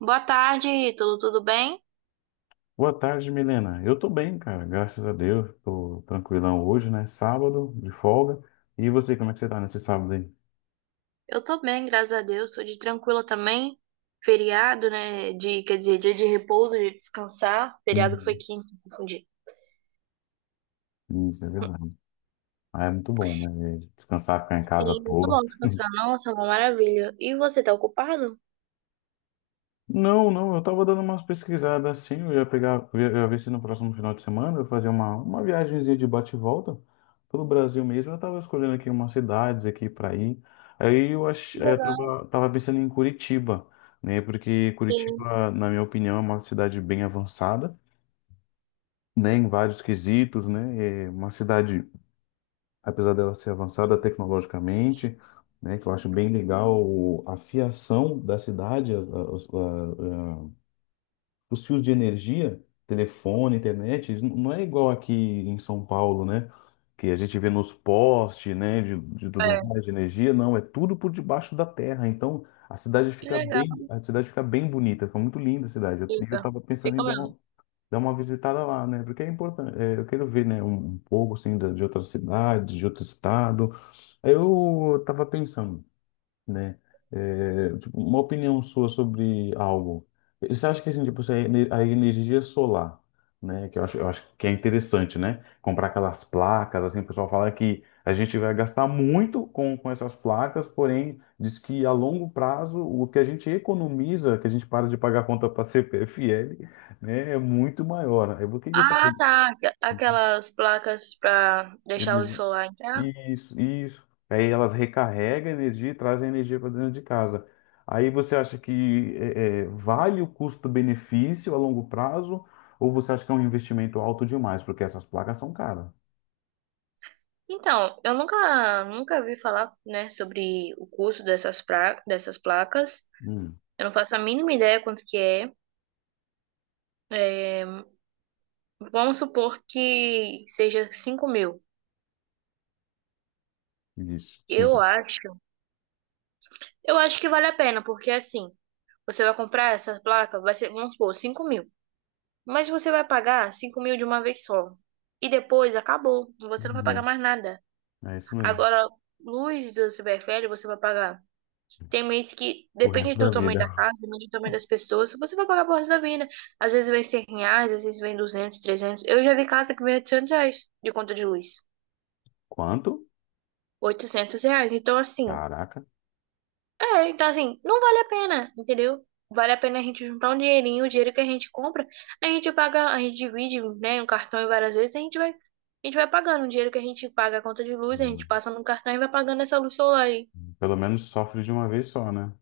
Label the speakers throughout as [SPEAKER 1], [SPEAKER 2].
[SPEAKER 1] Boa tarde, tudo bem?
[SPEAKER 2] Boa tarde, Milena. Eu tô bem, cara, graças a Deus. Tô tranquilão hoje, né? Sábado, de folga. E você, como é que você tá nesse sábado aí?
[SPEAKER 1] Eu tô bem, graças a Deus. Tô de tranquila também. Feriado, né? De, quer dizer, dia de repouso, de descansar. Feriado foi
[SPEAKER 2] Hum.
[SPEAKER 1] quinta, confundi.
[SPEAKER 2] Isso, é verdade. Ah, é muito bom, né? Descansar, ficar em casa à
[SPEAKER 1] Sim, muito bom
[SPEAKER 2] toa.
[SPEAKER 1] descansar. Nossa, uma maravilha. E você tá ocupado?
[SPEAKER 2] Não, não, eu tava dando umas pesquisadas assim, eu ia pegar, eu ia ver se no próximo final de semana eu fazia uma viagemzinha de bate e volta pelo Brasil mesmo. Eu tava escolhendo aqui umas cidades aqui para ir. Aí eu
[SPEAKER 1] Que
[SPEAKER 2] ach, aí eu
[SPEAKER 1] legal.
[SPEAKER 2] tava pensando em Curitiba, né? Porque
[SPEAKER 1] Sim,
[SPEAKER 2] Curitiba, na minha opinião, é uma cidade bem avançada, né? Em vários quesitos, né? É uma cidade, apesar dela ser avançada tecnologicamente, né? Que eu acho bem legal a fiação da cidade, os fios de energia, telefone, internet, isso não é igual aqui em São Paulo, né? Que a gente vê nos postes, né, de tudo
[SPEAKER 1] é.
[SPEAKER 2] mais, de energia, não, é tudo por debaixo da terra. Então,
[SPEAKER 1] Que legal.
[SPEAKER 2] a cidade fica bem bonita, fica muito linda a cidade. Eu
[SPEAKER 1] Fica.
[SPEAKER 2] tava pensando em
[SPEAKER 1] Fica
[SPEAKER 2] dar
[SPEAKER 1] mesmo.
[SPEAKER 2] uma, dar uma visitada lá, né? Porque é importante, é, eu quero ver, né, um pouco assim de outra cidade, de outro estado. Aí eu tava pensando, né? É, tipo, uma opinião sua sobre algo. Você acha que assim, tipo, se a energia solar, né? Que eu acho que é interessante, né? Comprar aquelas placas, assim, o pessoal fala que a gente vai gastar muito com essas placas, porém, diz que a longo prazo o que a gente economiza, que a gente para de pagar a conta para CPFL, né, é muito maior. Aí, o que que você acha?
[SPEAKER 1] Ah, tá. Aquelas placas pra deixar o solar entrar.
[SPEAKER 2] Isso, isso. Aí elas recarregam a energia e trazem a energia para dentro de casa. Aí você acha que vale o custo-benefício a longo prazo ou você acha que é um investimento alto demais? Porque essas placas são caras.
[SPEAKER 1] Então, eu nunca vi falar, né, sobre o custo dessas, pra, dessas placas.
[SPEAKER 2] Hum,
[SPEAKER 1] Eu não faço a mínima ideia quanto que é. É, vamos supor que seja 5 mil.
[SPEAKER 2] isso, sim.
[SPEAKER 1] Eu acho, eu acho que vale a pena, porque assim, você vai comprar essa placa, vai ser, vamos supor, 5 mil. Mas você vai pagar 5 mil de uma vez só. E depois acabou. Você não vai pagar
[SPEAKER 2] Uhum.
[SPEAKER 1] mais nada.
[SPEAKER 2] É isso mesmo.
[SPEAKER 1] Agora, luz do CPFL, você vai pagar. Tem mês que
[SPEAKER 2] O
[SPEAKER 1] depende
[SPEAKER 2] resto da
[SPEAKER 1] do tamanho
[SPEAKER 2] vida.
[SPEAKER 1] da casa, depende do tamanho das pessoas, você vai pagar por resto da vida. Às vezes vem 100 reais, às vezes vem 200, 300. Eu já vi casa que vem 800 reais de conta de luz.
[SPEAKER 2] Quanto?
[SPEAKER 1] 800 reais. Então, assim,
[SPEAKER 2] Caraca.
[SPEAKER 1] é, então assim, não vale a pena, entendeu? Vale a pena a gente juntar um dinheirinho, o dinheiro que a gente compra, a gente paga, a gente divide, né, no cartão e várias vezes, a gente vai pagando o dinheiro que a gente paga a conta de luz, a gente
[SPEAKER 2] Hum,
[SPEAKER 1] passa no cartão e vai pagando essa luz solar aí.
[SPEAKER 2] Pelo menos sofre de uma vez só, né?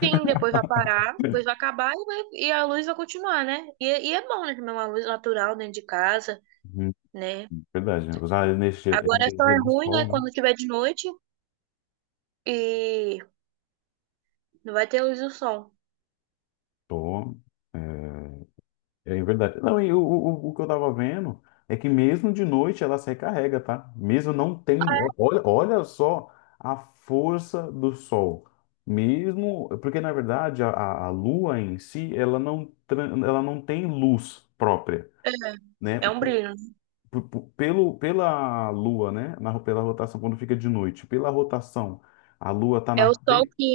[SPEAKER 1] Sim, depois vai parar, depois vai acabar e, e a luz vai continuar, né? E é bom, né, também uma luz natural dentro de casa,
[SPEAKER 2] Uhum.
[SPEAKER 1] né?
[SPEAKER 2] Verdade. Usar a
[SPEAKER 1] Agora só
[SPEAKER 2] energia
[SPEAKER 1] é
[SPEAKER 2] do
[SPEAKER 1] ruim, né,
[SPEAKER 2] sol, né?
[SPEAKER 1] quando tiver de noite e não vai ter luz do sol.
[SPEAKER 2] Tô. é, É verdade. Não, e o que eu tava vendo é que mesmo de noite ela se recarrega, tá? Mesmo não tendo. Olha, olha só a força do sol. Mesmo. Porque, na verdade, a lua em si, ela não tem luz própria,
[SPEAKER 1] É,
[SPEAKER 2] né?
[SPEAKER 1] é um
[SPEAKER 2] P-
[SPEAKER 1] brilho.
[SPEAKER 2] p- Pelo, pela lua, né? Pela rotação, quando fica de noite, pela rotação, a lua tá
[SPEAKER 1] É o
[SPEAKER 2] na
[SPEAKER 1] sol
[SPEAKER 2] frente,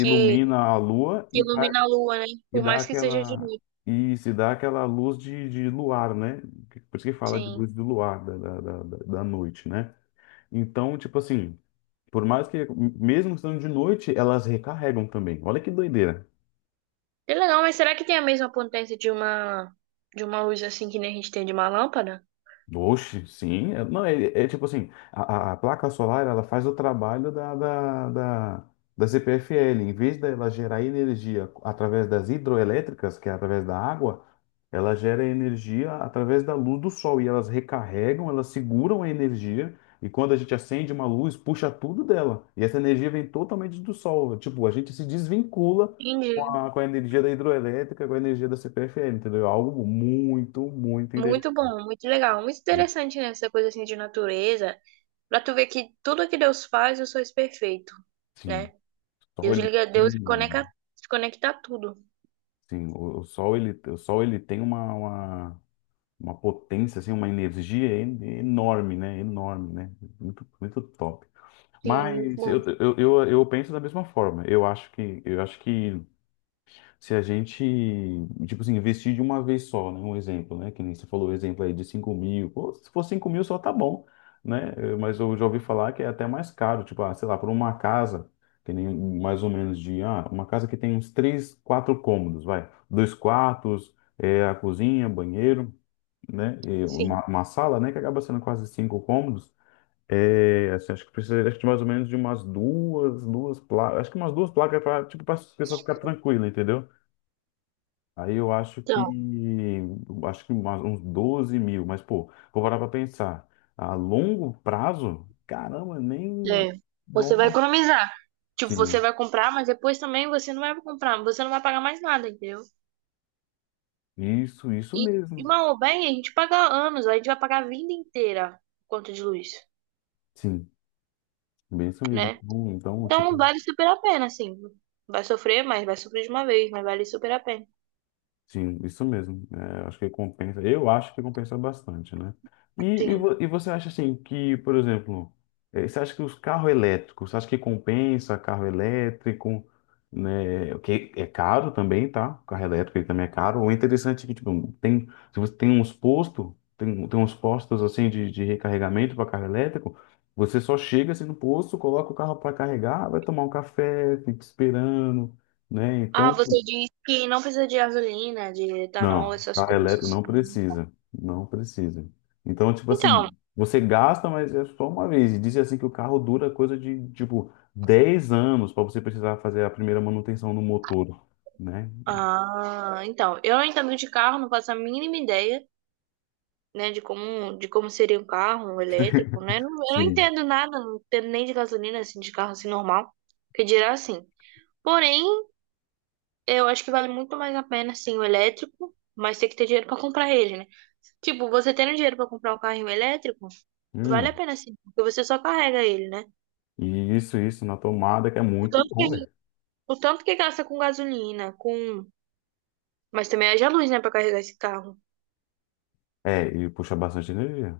[SPEAKER 2] a lua
[SPEAKER 1] que
[SPEAKER 2] e
[SPEAKER 1] ilumina a lua, né? Por
[SPEAKER 2] dá
[SPEAKER 1] mais que seja de
[SPEAKER 2] aquela.
[SPEAKER 1] noite,
[SPEAKER 2] Isso, e dá aquela luz de luar, né? Por isso que fala de
[SPEAKER 1] sim.
[SPEAKER 2] luz do luar, da noite, né? Então, tipo assim, por mais que, mesmo estando de noite, elas recarregam também. Olha que doideira.
[SPEAKER 1] É legal, mas será que tem a mesma potência de uma luz assim que nem a gente tem de uma lâmpada?
[SPEAKER 2] Oxe, sim. Não, é tipo assim, a placa solar, ela faz o trabalho da CPFL. Em vez dela gerar energia através das hidroelétricas, que é através da água, ela gera energia através da luz do sol. E elas recarregam, elas seguram a energia. E quando a gente acende uma luz, puxa tudo dela. E essa energia vem totalmente do sol. Tipo, a gente se desvincula com
[SPEAKER 1] Entendi.
[SPEAKER 2] a, com a energia da hidroelétrica, com a energia da CPFL, entendeu? É algo muito, muito interessante.
[SPEAKER 1] Muito bom, muito legal, muito interessante, né? Essa coisa assim de natureza, pra tu ver que tudo que Deus faz, eu sou perfeito,
[SPEAKER 2] Sim.
[SPEAKER 1] né?
[SPEAKER 2] sol,
[SPEAKER 1] Deus
[SPEAKER 2] ele,
[SPEAKER 1] liga, Deus conecta,
[SPEAKER 2] tem-
[SPEAKER 1] conecta tudo.
[SPEAKER 2] sim, o sol ele tem uma potência assim, uma energia enorme, né? Enorme, né? Muito, muito top.
[SPEAKER 1] Sim, muito
[SPEAKER 2] Mas
[SPEAKER 1] bom.
[SPEAKER 2] eu penso da mesma forma. Eu acho que se a gente, tipo assim, investir de uma vez só, né? Um exemplo, né? Que nem você falou o exemplo aí de 5.000. Pô, se for 5.000 só tá bom, né? Mas eu já ouvi falar que é até mais caro. Tipo, ah, sei lá, por uma casa, que nem mais ou menos de... Ah, uma casa que tem uns 3, 4 cômodos, vai. Dois quartos, a cozinha, banheiro, né? E uma,
[SPEAKER 1] Sim.
[SPEAKER 2] uma sala, né? Que acaba sendo quase cinco cômodos. É, assim, acho que precisaria de mais ou menos de umas duas placas, acho que umas duas placas para tipo, para a pessoa ficar tranquila, entendeu? Aí eu acho que
[SPEAKER 1] Então,
[SPEAKER 2] acho que uns 12.000, mas pô, vou parar pra pensar. A longo prazo, caramba, nem
[SPEAKER 1] é,
[SPEAKER 2] dó.
[SPEAKER 1] você vai economizar. Tipo, você
[SPEAKER 2] Sim,
[SPEAKER 1] vai comprar, mas depois também você não vai comprar, você não vai pagar mais nada, entendeu?
[SPEAKER 2] isso
[SPEAKER 1] E,
[SPEAKER 2] mesmo.
[SPEAKER 1] mal ou bem, a gente paga anos, a gente vai pagar a vida inteira conta de luz,
[SPEAKER 2] Sim, bem isso mesmo.
[SPEAKER 1] né?
[SPEAKER 2] Então,
[SPEAKER 1] Então
[SPEAKER 2] tipo,
[SPEAKER 1] vale super a pena, assim. Vai sofrer, mas vai sofrer de uma vez, mas vale super a pena.
[SPEAKER 2] sim, isso mesmo. É, acho que compensa. Eu acho que compensa bastante, né? E, e,
[SPEAKER 1] Sim.
[SPEAKER 2] vo- e você acha assim que, por exemplo, você acha que os carros elétricos, você acha que compensa carro elétrico, né? O que é caro também, tá? Carro elétrico ele também é caro. O interessante é que, tipo, tem, se você tem uns postos, tem uns postos assim de recarregamento para carro elétrico, você só chega assim no posto, coloca o carro para carregar, vai tomar um café, fica esperando, né? Então.
[SPEAKER 1] Ah, você disse que não precisa de gasolina, de etanol,
[SPEAKER 2] Não,
[SPEAKER 1] essas
[SPEAKER 2] carro elétrico
[SPEAKER 1] coisas.
[SPEAKER 2] não precisa, não precisa. Então, tipo
[SPEAKER 1] Então,
[SPEAKER 2] assim, você gasta, mas é só uma vez. E dizem assim que o carro dura coisa de, tipo, 10 anos para você precisar fazer a primeira manutenção no motor, né?
[SPEAKER 1] ah, então, eu não entendo de carro, não faço a mínima ideia, né, de como seria um carro, um elétrico, né? Eu não
[SPEAKER 2] Sim.
[SPEAKER 1] entendo nada, não entendo nem de gasolina, assim, de carro assim normal, que dirá assim. Porém, eu acho que vale muito mais a pena, assim, o elétrico, mas tem que ter dinheiro pra comprar ele, né? Tipo, você tendo dinheiro pra comprar um carrinho elétrico, vale a
[SPEAKER 2] Hum,
[SPEAKER 1] pena sim, porque você só carrega ele, né?
[SPEAKER 2] e isso, isso na tomada que é
[SPEAKER 1] O
[SPEAKER 2] muito
[SPEAKER 1] tanto que,
[SPEAKER 2] bom, velho.
[SPEAKER 1] o tanto que gasta com gasolina, com. Mas também haja luz, né, pra carregar esse carro.
[SPEAKER 2] É, e puxa bastante energia.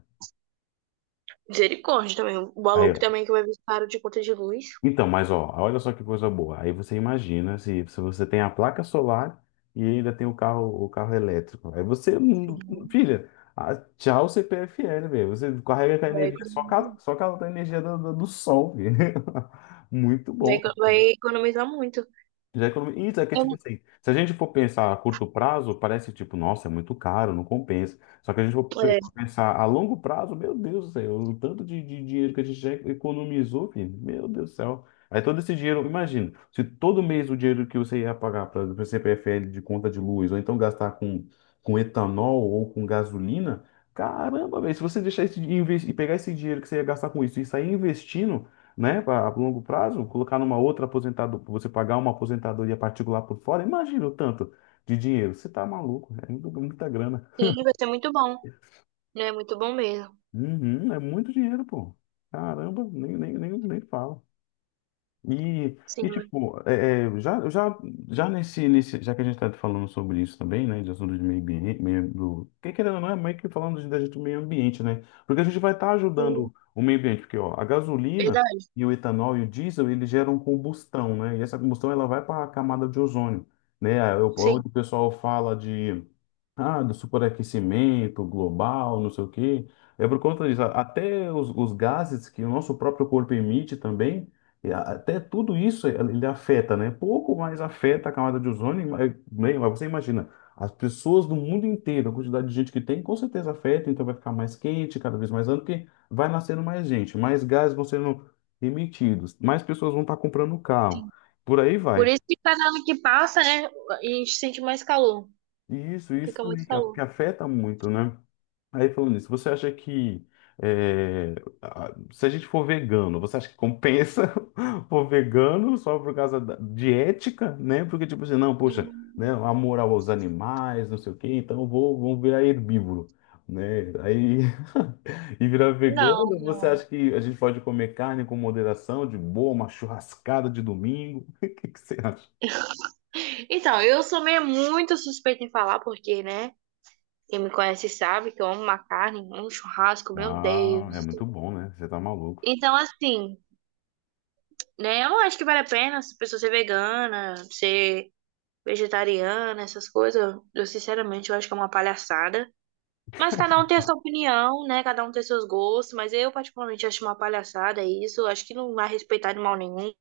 [SPEAKER 1] Misericórdia também. O
[SPEAKER 2] Aí,
[SPEAKER 1] valor que
[SPEAKER 2] ó,
[SPEAKER 1] também que vai vir caro de conta de luz.
[SPEAKER 2] então, mas ó, olha só que coisa boa. Aí você imagina se você tem a placa solar e ainda tem o carro elétrico. Aí você,
[SPEAKER 1] Sim,
[SPEAKER 2] filha, ah, tchau CPFL, velho. Você carrega com a
[SPEAKER 1] Vai
[SPEAKER 2] energia, só com a,
[SPEAKER 1] economizar
[SPEAKER 2] só com a energia do sol, velho. Muito bom,
[SPEAKER 1] vai economizar muito.
[SPEAKER 2] isso é que, tipo assim, se a gente for pensar a curto prazo, parece tipo, nossa, é muito caro, não compensa. Só que a gente for
[SPEAKER 1] É,
[SPEAKER 2] pe-
[SPEAKER 1] é,
[SPEAKER 2] pensar a longo prazo, meu Deus do céu, o tanto de dinheiro que a gente já economizou, filho, meu Deus do céu. Aí todo esse dinheiro, imagina, se todo mês o dinheiro que você ia pagar para o CPFL de conta de luz, ou então gastar com, etanol ou com gasolina, caramba, velho, se você deixar esse e pegar esse dinheiro que você ia gastar com isso e sair investindo, né, a longo prazo, colocar numa outra aposentadoria, você pagar uma aposentadoria particular por fora, imagina o tanto de dinheiro. Você tá maluco, é muita grana.
[SPEAKER 1] sim, vai ser muito bom, né? Muito bom mesmo.
[SPEAKER 2] Uhum, é muito dinheiro, pô. Caramba, nem fala. E
[SPEAKER 1] Sim,
[SPEAKER 2] tipo, já que a gente está falando sobre isso também, né, de assunto de meio ambiente, meio, do, que querendo ou não, é meio que falando de meio ambiente, né, porque a gente vai estar
[SPEAKER 1] sim.
[SPEAKER 2] ajudando o meio ambiente, porque, ó, a gasolina
[SPEAKER 1] Verdade.
[SPEAKER 2] e o etanol e o diesel, eles geram combustão, né, e essa combustão, ela vai para a camada de ozônio, né,
[SPEAKER 1] Sim.
[SPEAKER 2] onde o pessoal fala do superaquecimento global, não sei o quê. É por conta disso. Até os gases que o nosso próprio corpo emite também, e até tudo isso ele afeta, né? Pouco mais afeta a camada de ozônio, mas bem, mas você imagina, as pessoas do mundo inteiro, a quantidade de gente que tem, com certeza afeta, então vai ficar mais quente, cada vez mais ano, porque vai nascendo mais gente, mais gases vão sendo emitidos, mais pessoas vão estar comprando carro, por aí
[SPEAKER 1] Por
[SPEAKER 2] vai.
[SPEAKER 1] isso que cada ano que passa, né, a gente sente mais calor.
[SPEAKER 2] E isso
[SPEAKER 1] Fica
[SPEAKER 2] também
[SPEAKER 1] muito
[SPEAKER 2] que
[SPEAKER 1] calor.
[SPEAKER 2] afeta muito, né? Aí falando nisso, você acha que é, se a gente for vegano, você acha que compensa for vegano só por causa de ética, né? Porque tipo assim, não, poxa,
[SPEAKER 1] Hum,
[SPEAKER 2] né, amor aos animais, não sei o quê, então eu vou virar herbívoro, né? Aí e virar
[SPEAKER 1] Não,
[SPEAKER 2] vegano, você
[SPEAKER 1] não.
[SPEAKER 2] acha que a gente pode comer carne com moderação, de boa, uma churrascada de domingo? O que que você acha?
[SPEAKER 1] Então, eu sou meio muito suspeita em falar, porque, né? Quem me conhece sabe que eu amo uma carne, amo um churrasco, meu
[SPEAKER 2] Ah, é
[SPEAKER 1] Deus.
[SPEAKER 2] muito bom, né? Você tá maluco.
[SPEAKER 1] Então, assim, né? Eu não acho que vale a pena se pessoa ser vegana, ser vegetariana, essas coisas. Eu, sinceramente, eu acho que é uma palhaçada. Mas cada um tem a sua opinião, né? Cada um tem seus gostos. Mas eu, particularmente, acho uma palhaçada isso. Eu acho que não vai respeitar animal nenhum.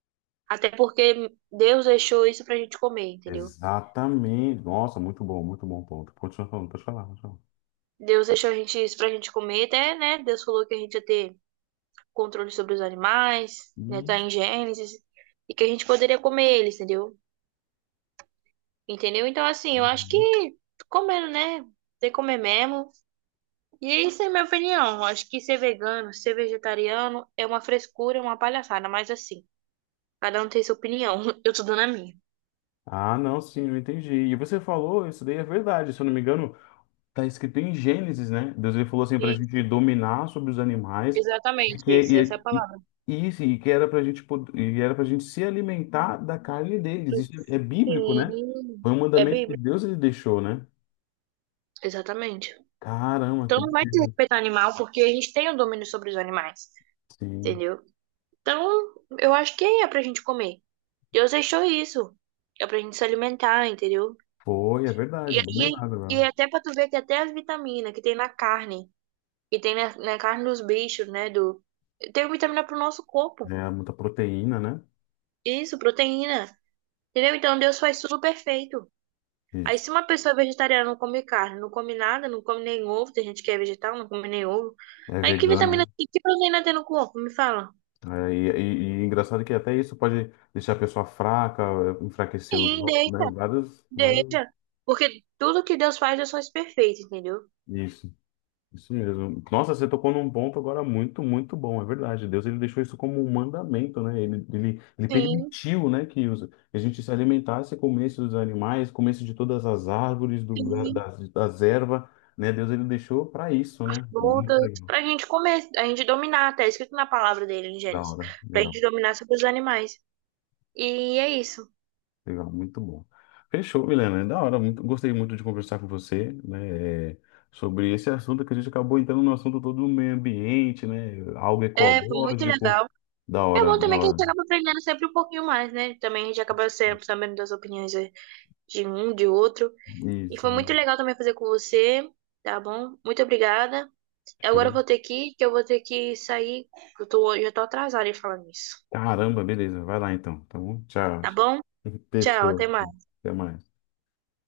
[SPEAKER 1] Até porque Deus deixou isso pra gente comer, entendeu?
[SPEAKER 2] Exatamente. Nossa, muito bom ponto. Continua falando, pode falar, pode falar.
[SPEAKER 1] Deus deixou a gente isso pra gente comer, até, né? Deus falou que a gente ia ter controle sobre os animais, né?
[SPEAKER 2] Uhum.
[SPEAKER 1] Tá em Gênesis, e que a gente poderia comer eles, entendeu? Entendeu? Então, assim, eu acho
[SPEAKER 2] Uhum.
[SPEAKER 1] que comendo, né? Tem que comer mesmo. E é isso é minha opinião. Eu acho que ser vegano, ser vegetariano é uma frescura, é uma palhaçada, mas assim, cada um tem sua opinião. Eu tô dando a minha.
[SPEAKER 2] Ah, não, sim, eu entendi. E você falou, isso daí é verdade. Se eu não me engano, tá escrito em Gênesis, né? Deus ele falou assim pra
[SPEAKER 1] E,
[SPEAKER 2] gente dominar sobre os animais e
[SPEAKER 1] exatamente
[SPEAKER 2] que
[SPEAKER 1] isso, essa é a
[SPEAKER 2] e, e,
[SPEAKER 1] palavra.
[SPEAKER 2] e, isso, e era pra gente se alimentar da carne deles. Isso é bíblico, né?
[SPEAKER 1] Sim,
[SPEAKER 2] Foi um
[SPEAKER 1] é
[SPEAKER 2] mandamento que
[SPEAKER 1] bíblico.
[SPEAKER 2] Deus ele deixou, né?
[SPEAKER 1] Exatamente.
[SPEAKER 2] Caramba, que
[SPEAKER 1] Então não vai ter
[SPEAKER 2] doideira.
[SPEAKER 1] respeito ao animal, porque a gente tem o domínio sobre os animais,
[SPEAKER 2] Sim.
[SPEAKER 1] entendeu? Então, eu acho que é pra gente comer. Deus deixou isso. É pra gente se alimentar, entendeu?
[SPEAKER 2] Foi, é
[SPEAKER 1] E,
[SPEAKER 2] verdade, bem
[SPEAKER 1] e,
[SPEAKER 2] lembrado
[SPEAKER 1] e
[SPEAKER 2] agora.
[SPEAKER 1] é até pra tu ver que até as vitaminas que tem na carne, que tem na, na carne dos bichos, né? Do, tem vitamina pro nosso corpo.
[SPEAKER 2] É muita proteína, né?
[SPEAKER 1] Isso, proteína. Entendeu? Então Deus faz tudo perfeito. Aí, se uma pessoa é vegetariana não come carne, não come nada, não come nem ovo, tem gente que é vegetal, não come nem ovo.
[SPEAKER 2] É
[SPEAKER 1] Aí, que
[SPEAKER 2] vegano.
[SPEAKER 1] vitamina, C, que proteína tem no corpo? Me fala.
[SPEAKER 2] Né? É engraçado que até isso pode deixar a pessoa fraca, enfraquecer os,
[SPEAKER 1] Sim, deixa,
[SPEAKER 2] né? Vários, vários.
[SPEAKER 1] deixa. Porque tudo que Deus faz perfeito, entendeu?
[SPEAKER 2] Isso, isso mesmo. Nossa, você tocou num ponto agora muito, muito bom, é verdade. Deus ele deixou isso como um mandamento, né? Ele
[SPEAKER 1] Sim,
[SPEAKER 2] permitiu, né, a gente se alimentasse, comesse dos animais, comesse de todas as árvores, do, da-
[SPEAKER 1] sim.
[SPEAKER 2] das, das ervas, né? Deus ele deixou para isso, né? Muito
[SPEAKER 1] Voltas.
[SPEAKER 2] legal.
[SPEAKER 1] Pra gente comer, a gente dominar, até escrito na palavra dele em
[SPEAKER 2] Da
[SPEAKER 1] Gênesis.
[SPEAKER 2] hora,
[SPEAKER 1] Pra
[SPEAKER 2] legal.
[SPEAKER 1] gente dominar sobre os animais. E é isso.
[SPEAKER 2] Legal, muito bom. Fechou, Milena. É da hora. Gostei muito de conversar com você, né, sobre esse assunto que a gente acabou entrando no assunto todo do meio ambiente, né? Algo
[SPEAKER 1] É, foi muito
[SPEAKER 2] ecológico.
[SPEAKER 1] legal.
[SPEAKER 2] Da
[SPEAKER 1] É
[SPEAKER 2] hora,
[SPEAKER 1] bom
[SPEAKER 2] da
[SPEAKER 1] também que a gente
[SPEAKER 2] hora.
[SPEAKER 1] acaba aprendendo sempre um pouquinho mais, né? Também a gente acaba sempre sabendo das opiniões de um, de outro. E
[SPEAKER 2] Isso,
[SPEAKER 1] foi muito legal também fazer com você, tá bom? Muito obrigada. Agora eu
[SPEAKER 2] show.
[SPEAKER 1] vou ter que ir, que eu vou ter que sair, que eu tô, já tô atrasada em falar nisso.
[SPEAKER 2] Caramba, beleza. Vai lá então, tá bom? Tchau.
[SPEAKER 1] Tá bom? Tchau,
[SPEAKER 2] Fechou.
[SPEAKER 1] até mais.
[SPEAKER 2] Até mais.